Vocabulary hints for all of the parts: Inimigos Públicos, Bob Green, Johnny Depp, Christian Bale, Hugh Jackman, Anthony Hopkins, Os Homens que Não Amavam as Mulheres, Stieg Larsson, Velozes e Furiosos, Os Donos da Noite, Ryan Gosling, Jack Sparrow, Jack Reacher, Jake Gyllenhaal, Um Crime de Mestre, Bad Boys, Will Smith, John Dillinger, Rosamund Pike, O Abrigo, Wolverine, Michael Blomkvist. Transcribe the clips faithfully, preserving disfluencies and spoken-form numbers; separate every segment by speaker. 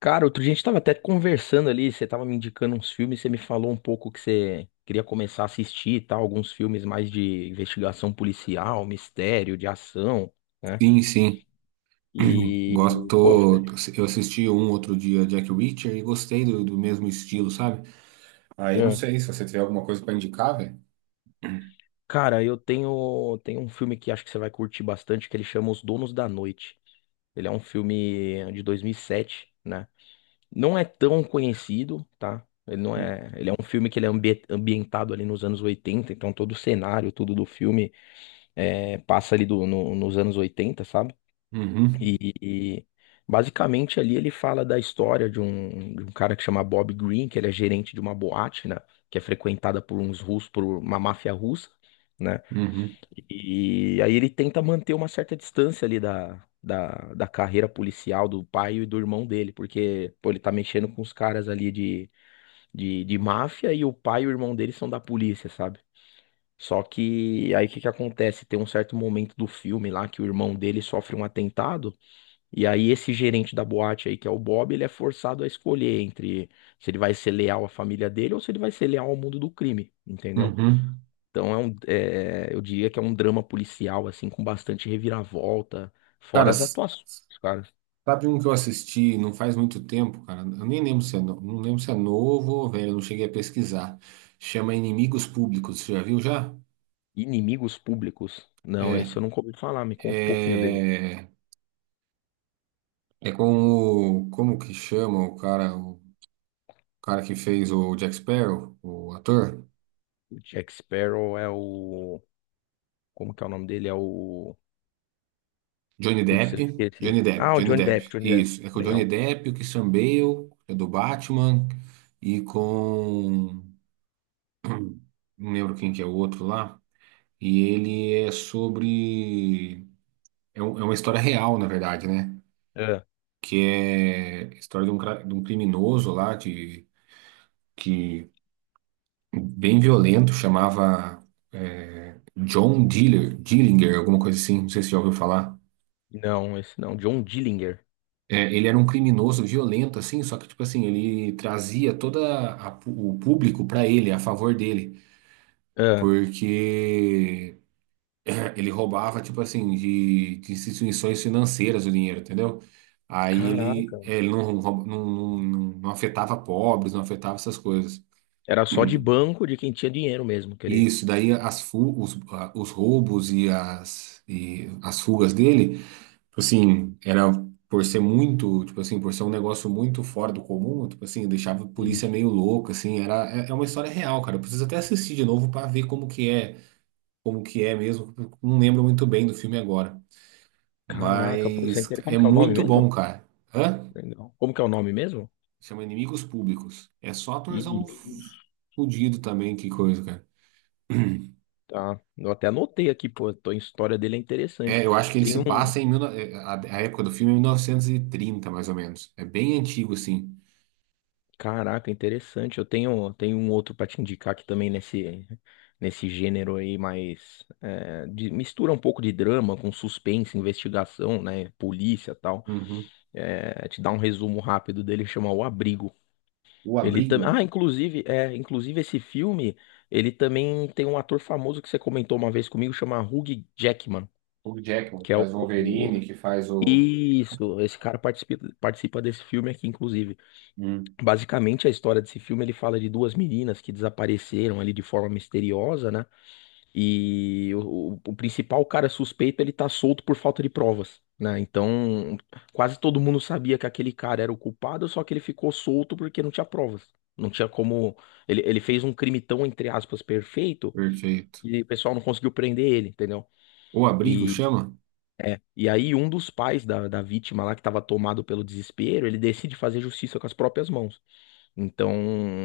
Speaker 1: Cara, outro dia a gente tava até conversando ali, você tava me indicando uns filmes, você me falou um pouco que você queria começar a assistir e tal, alguns filmes mais de investigação policial, mistério, de ação, né?
Speaker 2: Sim, sim. Gosto.
Speaker 1: E, pô, fica-
Speaker 2: tô- Eu assisti um outro dia Jack Reacher e gostei do, do mesmo estilo, sabe?
Speaker 1: é.
Speaker 2: Aí não
Speaker 1: é.
Speaker 2: sei se você tiver alguma coisa para indicar, velho.
Speaker 1: cara, eu tenho, tenho um filme que acho que você vai curtir bastante, que ele chama Os Donos da Noite. Ele é um filme de dois mil e sete, né? Não é tão conhecido, tá? Ele não é, ele é um filme que ele é ambi- ambientado ali nos anos oitenta, então todo o cenário, tudo do filme é, passa ali do- no- nos anos oitenta, sabe?
Speaker 2: Uhum,
Speaker 1: E, e basicamente ali ele fala da história de um, de um cara que chama Bob Green, que ele é gerente de uma boate, né? Que é frequentada por uns russos, por uma máfia russa, né?
Speaker 2: uhum,
Speaker 1: E aí ele tenta manter uma certa distância ali da, da, da carreira policial do pai e do irmão dele, porque, pô, ele tá mexendo com os caras ali de, de, de máfia e o pai e o irmão dele são da polícia, sabe? Só que aí o que que acontece? Tem um certo momento do filme lá que o irmão dele sofre um atentado, e aí esse gerente da boate aí, que é o Bob, ele é forçado a escolher entre se ele vai ser leal à família dele ou se ele vai ser leal ao mundo do crime, entendeu?
Speaker 2: uhum.
Speaker 1: Então é um, é, eu diria que é um drama policial, assim, com bastante reviravolta,
Speaker 2: Cara,
Speaker 1: fora as
Speaker 2: s-
Speaker 1: atuações, cara.
Speaker 2: sabe um que eu assisti não faz muito tempo, cara? Eu nem lembro se é, no- não lembro se é novo ou velho, eu não cheguei a pesquisar. Chama Inimigos Públicos, você já viu já?
Speaker 1: Inimigos Públicos. Não,
Speaker 2: É,
Speaker 1: esse eu nunca ouvi falar, me conta um pouquinho dele.
Speaker 2: é, é com o, como que chama o cara, o cara que fez o Jack Sparrow, o ator?
Speaker 1: O Jack Sparrow é o. Como que é o nome dele? É o.
Speaker 2: Johnny
Speaker 1: Putz,
Speaker 2: Depp,
Speaker 1: eu esqueci.
Speaker 2: Johnny Depp,
Speaker 1: Ah, o
Speaker 2: Johnny
Speaker 1: Johnny
Speaker 2: Depp.
Speaker 1: Depp, Johnny Depp.
Speaker 2: Isso, é com o Johnny
Speaker 1: Legal.
Speaker 2: Depp, o Christian Bale, é do Batman, e com. Não lembro quem que é o outro lá. E ele é sobre. É, um- é uma história real, na verdade, né?
Speaker 1: Ah,
Speaker 2: Que é a história de um, cra- de um criminoso lá, de, que bem violento, chamava é, John Diller, Dillinger, alguma coisa assim, não sei se já ouviu falar.
Speaker 1: não, esse não. John Dillinger.
Speaker 2: É, ele era um criminoso violento, assim, só que, tipo assim, ele trazia todo o público pra ele, a favor dele,
Speaker 1: Ah,
Speaker 2: porque é, ele roubava, tipo assim, de, de instituições financeiras o dinheiro, entendeu? Aí ele,
Speaker 1: caraca.
Speaker 2: é, ele não, roub- não, não, não- não afetava pobres, não afetava essas coisas.
Speaker 1: Era só de banco de quem tinha dinheiro mesmo, que ele.
Speaker 2: Isso, daí as, fu- os, a- os roubos e as, e as fugas dele. Tipo assim, era por ser muito, tipo assim, por ser um negócio muito fora do comum, tipo assim, deixava a
Speaker 1: Uhum.
Speaker 2: polícia meio louca, assim, era, é é uma história real, cara. Eu preciso até assistir de novo pra ver como que é, como que é mesmo. Eu Não lembro muito bem do filme agora,
Speaker 1: Caraca, pô, você
Speaker 2: mas
Speaker 1: entende como
Speaker 2: é
Speaker 1: que é o nome
Speaker 2: muito bom,
Speaker 1: mesmo?
Speaker 2: cara. Hã?
Speaker 1: Legal. Como que é o nome mesmo?
Speaker 2: Chama Inimigos Públicos. É só atorzão
Speaker 1: Inimigos.
Speaker 2: fudido também, que coisa, cara.
Speaker 1: Tá. Eu até anotei aqui, pô. tô- A história dele é interessante.
Speaker 2: É, eu acho que ele
Speaker 1: Tem
Speaker 2: se
Speaker 1: um.
Speaker 2: passa em mil, eh, a, a época do filme é mil novecentos e trinta mais ou menos. É bem antigo, assim.
Speaker 1: Caraca, interessante. Eu tenho, tenho um outro para te indicar aqui também nesse, nesse gênero aí, mas é, de- mistura um pouco de drama com suspense, investigação, né? Polícia e tal.
Speaker 2: Uhum.
Speaker 1: É, te dar um resumo rápido dele, chama O Abrigo.
Speaker 2: O
Speaker 1: Ele também.
Speaker 2: Abrigo.
Speaker 1: Ah, inclusive, é, inclusive esse filme, ele também tem um ator famoso que você comentou uma vez comigo, chama Hugh Jackman,
Speaker 2: O Jackman, que
Speaker 1: que é o...
Speaker 2: faz o
Speaker 1: o-
Speaker 2: Wolverine, que faz o.
Speaker 1: Isso, esse cara participa, participa desse filme aqui, inclusive.
Speaker 2: Hum,
Speaker 1: Basicamente, a história desse filme, ele fala de duas meninas que desapareceram ali de forma misteriosa, né? E o, o- o principal cara suspeito, ele tá solto por falta de provas, né? Então, quase todo mundo sabia que aquele cara era o culpado, só que ele ficou solto porque não tinha provas. Não tinha como... Ele, ele fez um crime tão, entre aspas, perfeito,
Speaker 2: perfeito.
Speaker 1: que o pessoal não conseguiu prender ele, entendeu?
Speaker 2: O Abrigo
Speaker 1: E
Speaker 2: chama?
Speaker 1: e aí, um dos pais da, da vítima lá, que estava tomado pelo desespero, ele decide fazer justiça com as próprias mãos. Então,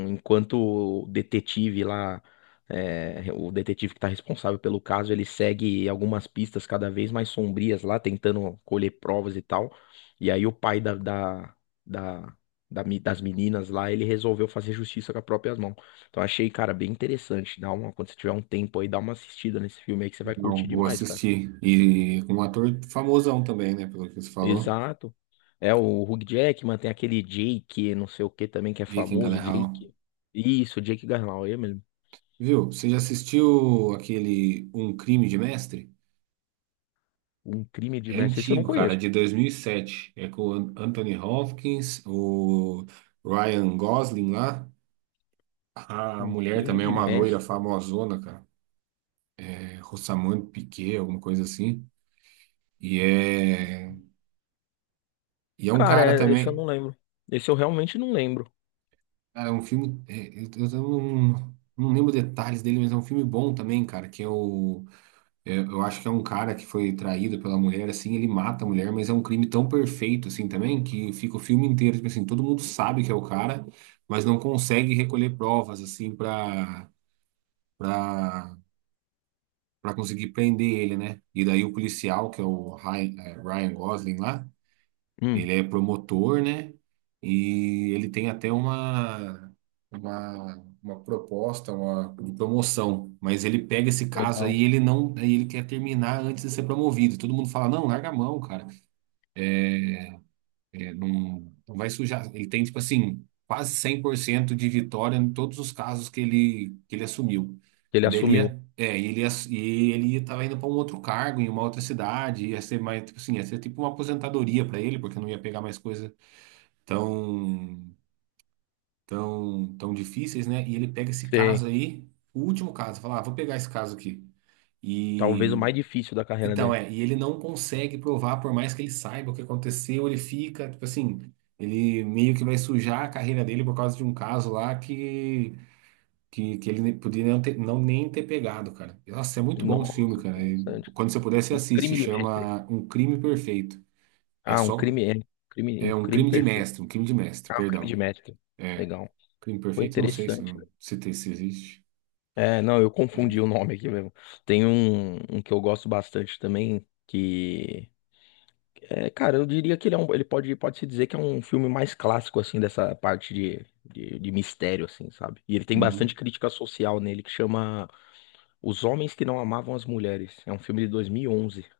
Speaker 1: enquanto o detetive lá, é, o detetive que está responsável pelo caso, ele segue algumas pistas cada vez mais sombrias lá, tentando colher provas e tal. E aí, o pai da, da, da- da me- das meninas lá, ele resolveu fazer justiça com as próprias mãos. Então, achei, cara, bem interessante. Dá uma, quando você tiver um tempo aí, dá uma assistida nesse filme aí que você vai
Speaker 2: Não,
Speaker 1: curtir
Speaker 2: vou
Speaker 1: demais, cara.
Speaker 2: assistir. E com um ator famosão também, né? Pelo que você falou.
Speaker 1: Exato. É o Hugh Jackman, tem aquele Jake, não sei o que também, que é
Speaker 2: Jake
Speaker 1: famoso,
Speaker 2: Gyllenhaal.
Speaker 1: Jake. Isso, Jake Gyllenhaal, é mesmo.
Speaker 2: Viu? Você já assistiu aquele Um Crime de Mestre?
Speaker 1: Um crime de
Speaker 2: É
Speaker 1: mestre. Esse eu não
Speaker 2: antigo, cara, é
Speaker 1: conheço.
Speaker 2: de dois mil e sete. É com o An- Anthony Hopkins, o Ryan Gosling lá. A
Speaker 1: Um
Speaker 2: mulher
Speaker 1: crime
Speaker 2: também é
Speaker 1: de
Speaker 2: uma loira
Speaker 1: mestre.
Speaker 2: famosona, cara. É Rosamund Pike, alguma coisa assim. E é, e é um
Speaker 1: Cara,
Speaker 2: cara
Speaker 1: é- esse eu
Speaker 2: também.
Speaker 1: não lembro. Esse eu realmente não lembro.
Speaker 2: Cara, é um filme. é, eu, eu não, não lembro detalhes dele, mas é um filme bom também, cara. Que é o. É, eu acho que é um cara que foi traído pela mulher, assim, ele mata a mulher, mas é um crime tão perfeito, assim, também, que fica o filme inteiro, tipo assim, todo mundo sabe que é o cara, mas não consegue recolher provas, assim, pra, pra, pra conseguir prender ele, né? E daí o policial, que é o Ryan, é, Ryan Gosling lá.
Speaker 1: Hum,
Speaker 2: Ele é promotor, né? E ele tem até uma, uma, uma proposta, uma de promoção. Mas ele pega esse caso
Speaker 1: legal.
Speaker 2: aí, ele não, aí ele quer terminar antes de ser promovido. Todo mundo fala, não, larga a mão, cara. É, não, não vai sujar. Ele tem, tipo assim, quase cem por cento de vitória em todos os casos que ele, que ele assumiu.
Speaker 1: Ele
Speaker 2: E daí ele
Speaker 1: assumiu.
Speaker 2: ia, é, e ele ia, e ele estava indo para um outro cargo em uma outra cidade, ia ser mais, tipo assim, ia ser tipo uma aposentadoria para ele, porque não ia pegar mais coisa tão, tão, tão difíceis, né? E ele pega esse
Speaker 1: Tem.
Speaker 2: caso aí, o último caso, fala, ah, vou pegar esse caso aqui.
Speaker 1: Talvez o mais
Speaker 2: E
Speaker 1: difícil da carreira
Speaker 2: então
Speaker 1: dele.
Speaker 2: é, e ele não consegue provar, por mais que ele saiba o que aconteceu, ele fica, tipo assim, ele meio que vai sujar a carreira dele por causa de um caso lá que que, que ele nem- podia não, ter, não nem ter pegado, cara. Nossa, é muito bom esse
Speaker 1: Nossa,
Speaker 2: filme, cara. E
Speaker 1: interessante.
Speaker 2: quando você puder, você assiste,
Speaker 1: Crime de mestre.
Speaker 2: chama Um Crime Perfeito. É
Speaker 1: Ah, um
Speaker 2: só
Speaker 1: crime, é. Crime, um
Speaker 2: é um
Speaker 1: crime
Speaker 2: crime de
Speaker 1: perfeito.
Speaker 2: mestre, um crime de mestre,
Speaker 1: Ah, um crime de
Speaker 2: perdão.
Speaker 1: mestre.
Speaker 2: É,
Speaker 1: Legal.
Speaker 2: crime
Speaker 1: Foi
Speaker 2: perfeito? Não sei se,
Speaker 1: interessante.
Speaker 2: se, tem- se existe.
Speaker 1: É, não, eu confundi o nome aqui mesmo. Tem um, um que eu gosto bastante também, que é, cara, eu diria que ele é um, ele pode, pode se dizer que é um filme mais clássico assim dessa parte de, de, de mistério assim, sabe? E ele tem bastante
Speaker 2: Uhum.
Speaker 1: crítica social nele que chama Os Homens que Não Amavam as Mulheres. É um filme de dois mil e onze e onze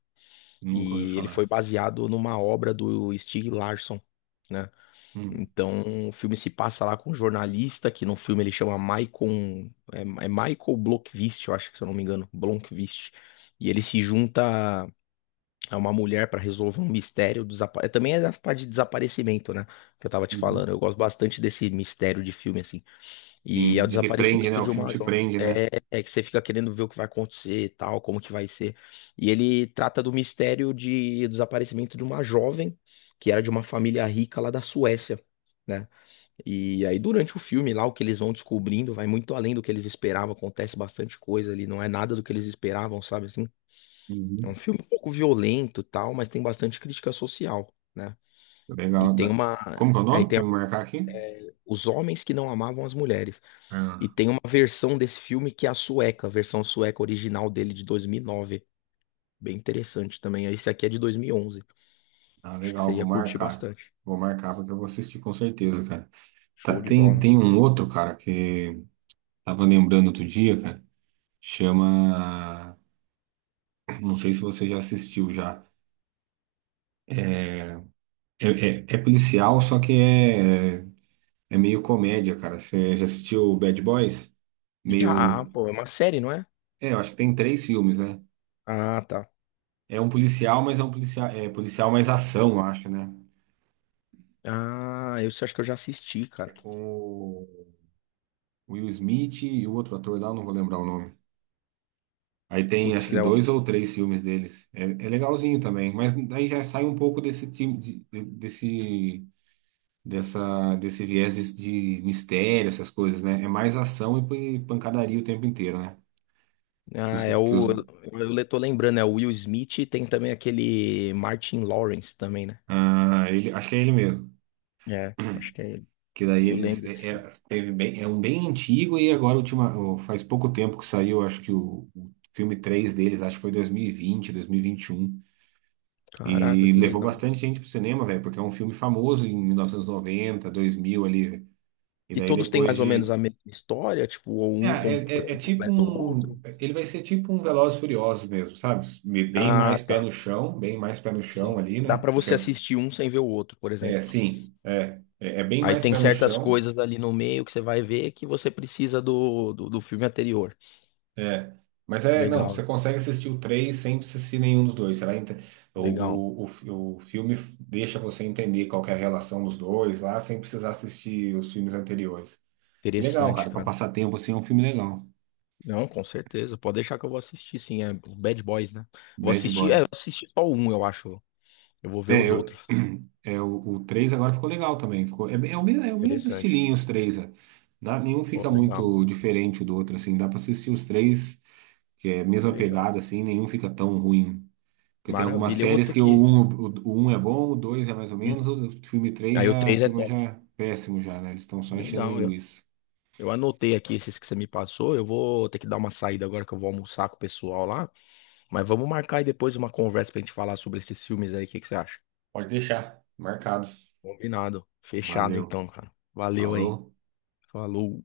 Speaker 2: Nunca ouvi
Speaker 1: e ele foi
Speaker 2: falar.
Speaker 1: baseado numa obra do Stieg Larsson. Né?
Speaker 2: Hum.
Speaker 1: Então, o filme se passa lá com um jornalista, que no filme ele chama Michael, é, é Michael Blomkvist, eu acho que se eu não me engano, Blomkvist. E ele se junta a uma mulher para resolver um mistério, desapa- é, também é da parte de desaparecimento, né, que eu tava te
Speaker 2: Uhum.
Speaker 1: falando. Eu gosto bastante desse mistério de filme, assim. E é
Speaker 2: Sim,
Speaker 1: o
Speaker 2: é que prende, né?
Speaker 1: desaparecimento
Speaker 2: O
Speaker 1: de
Speaker 2: filme
Speaker 1: uma...
Speaker 2: te prende, né?
Speaker 1: É, é que você fica querendo ver o que vai acontecer e tal, como que vai ser. E ele trata do mistério de do desaparecimento de uma jovem, que era de uma família rica lá da Suécia, né? E aí, durante o filme lá, o que eles vão descobrindo vai muito além do que eles esperavam, acontece bastante coisa ali, não é nada do que eles esperavam, sabe assim? É
Speaker 2: Uhum.
Speaker 1: um filme um pouco violento, e tal, mas tem bastante crítica social, né? E
Speaker 2: Legal.
Speaker 1: tem
Speaker 2: Da-
Speaker 1: uma
Speaker 2: Como que é o
Speaker 1: aí
Speaker 2: nome
Speaker 1: tem
Speaker 2: pra
Speaker 1: a-
Speaker 2: eu marcar aqui?
Speaker 1: os homens que não amavam as mulheres. E
Speaker 2: Ah,
Speaker 1: tem uma versão desse filme que é a sueca, a versão sueca original dele de dois mil e nove, bem interessante também. Esse aqui é de dois mil e onze.
Speaker 2: ah,
Speaker 1: Acho que
Speaker 2: legal,
Speaker 1: você
Speaker 2: vou
Speaker 1: ia curtir
Speaker 2: marcar.
Speaker 1: bastante.
Speaker 2: Vou marcar porque eu vou assistir com certeza, cara. Tá,
Speaker 1: Show de
Speaker 2: tem,
Speaker 1: bola.
Speaker 2: tem um outro, cara, que tava lembrando outro dia, cara. Chama. Não sei se você já assistiu já. É, é, é é policial, só que é, é meio comédia, cara. Você já assistiu Bad Boys?
Speaker 1: Já,
Speaker 2: Meio.
Speaker 1: pô, é uma série, não é?
Speaker 2: É, eu acho que tem três filmes, né?
Speaker 1: Ah, tá.
Speaker 2: É um policial, mas é um policial, é policial mais ação, eu acho, né?
Speaker 1: Ah, eu acho que eu já assisti,
Speaker 2: É
Speaker 1: cara.
Speaker 2: com o Will Smith e o outro ator lá, eu não vou lembrar o nome. Aí tem acho
Speaker 1: Putz,
Speaker 2: que
Speaker 1: é o.
Speaker 2: dois ou três filmes deles. É, é legalzinho também, mas aí já sai um pouco desse time de- desse dessa desse viés de mistério, essas coisas, né? É mais ação e pancadaria o tempo inteiro, né? Que os,
Speaker 1: Ah, é
Speaker 2: que os,
Speaker 1: o. Eu eu tô lembrando, é o Will Smith e tem também aquele Martin Lawrence também, né?
Speaker 2: ah, ele, acho que é ele mesmo.
Speaker 1: É, acho que é ele.
Speaker 2: Que daí
Speaker 1: Eu
Speaker 2: eles
Speaker 1: lembro desse
Speaker 2: é,
Speaker 1: filme.
Speaker 2: é- teve bem, é um bem antigo e agora última, o- faz pouco tempo que saiu, acho que o, o filme três deles, acho que foi dois mil e vinte vinte dois mil e e e um.
Speaker 1: Caraca,
Speaker 2: E
Speaker 1: que
Speaker 2: levou
Speaker 1: legal.
Speaker 2: bastante gente pro cinema, velho, porque é um filme famoso em mil novecentos e noventa dois mil ali, velho. E
Speaker 1: E
Speaker 2: daí
Speaker 1: todos têm
Speaker 2: depois
Speaker 1: mais ou menos a
Speaker 2: de
Speaker 1: mesma história, tipo, ou
Speaker 2: é,
Speaker 1: um com-
Speaker 2: é, é- é tipo
Speaker 1: completa o outro.
Speaker 2: um, ele vai ser tipo um Velozes e Furiosos mesmo, sabe? Bem
Speaker 1: Ah,
Speaker 2: mais pé
Speaker 1: tá.
Speaker 2: no chão, bem mais pé no chão
Speaker 1: Sim.
Speaker 2: ali,
Speaker 1: Dá
Speaker 2: né?
Speaker 1: pra
Speaker 2: Porque
Speaker 1: você assistir um sem ver o outro, por
Speaker 2: é,
Speaker 1: exemplo.
Speaker 2: sim, é, é é bem
Speaker 1: Aí
Speaker 2: mais
Speaker 1: tem
Speaker 2: pé no
Speaker 1: certas
Speaker 2: chão.
Speaker 1: coisas ali no meio que você vai ver que você precisa do, do, do filme anterior.
Speaker 2: É, mas é, não, você
Speaker 1: Legal,
Speaker 2: consegue assistir o três sem assistir nenhum dos dois. Você vai ente- o,
Speaker 1: legal.
Speaker 2: o, o, fi- o filme f- deixa você entender qual que é a relação dos dois lá, sem precisar assistir os filmes anteriores. Legal,
Speaker 1: Interessante,
Speaker 2: cara, pra
Speaker 1: cara.
Speaker 2: passar tempo assim é um filme legal.
Speaker 1: Não, com certeza. Pode deixar que eu vou assistir, sim. É os Bad Boys, né? Vou
Speaker 2: Bad
Speaker 1: assistir, é, eu
Speaker 2: Boys.
Speaker 1: assisti só um, eu acho. Eu vou ver
Speaker 2: É,
Speaker 1: os
Speaker 2: eu,
Speaker 1: outros.
Speaker 2: é o, o três agora ficou legal também. Ficou, é, é o mesmo, é o mesmo
Speaker 1: Interessante.
Speaker 2: estilinho os três. É. Dá- nenhum
Speaker 1: Pô,
Speaker 2: fica
Speaker 1: legal,
Speaker 2: muito diferente do outro, assim. Dá pra assistir os três, que é a mesma
Speaker 1: legal.
Speaker 2: pegada, assim, nenhum fica tão ruim. Porque tem algumas
Speaker 1: Maravilha. Eu vou
Speaker 2: séries
Speaker 1: ter
Speaker 2: que o
Speaker 1: que.
Speaker 2: um, o, um é bom, o dois é mais ou
Speaker 1: Hum.
Speaker 2: menos, o filme três
Speaker 1: Aí o
Speaker 2: já, a
Speaker 1: três é
Speaker 2: turma já
Speaker 1: top.
Speaker 2: é péssimo já, né? Eles estão só enchendo
Speaker 1: Legal, eu.
Speaker 2: linguiça.
Speaker 1: Eu anotei aqui esses que você me passou. Eu vou ter que dar uma saída agora que eu vou almoçar com o pessoal lá. Mas vamos marcar aí depois uma conversa pra gente falar sobre esses filmes aí. O que que você acha?
Speaker 2: Pode deixar, marcado.
Speaker 1: Combinado. Fechado
Speaker 2: Valeu.
Speaker 1: então, cara. Valeu aí.
Speaker 2: Falou.
Speaker 1: Falou.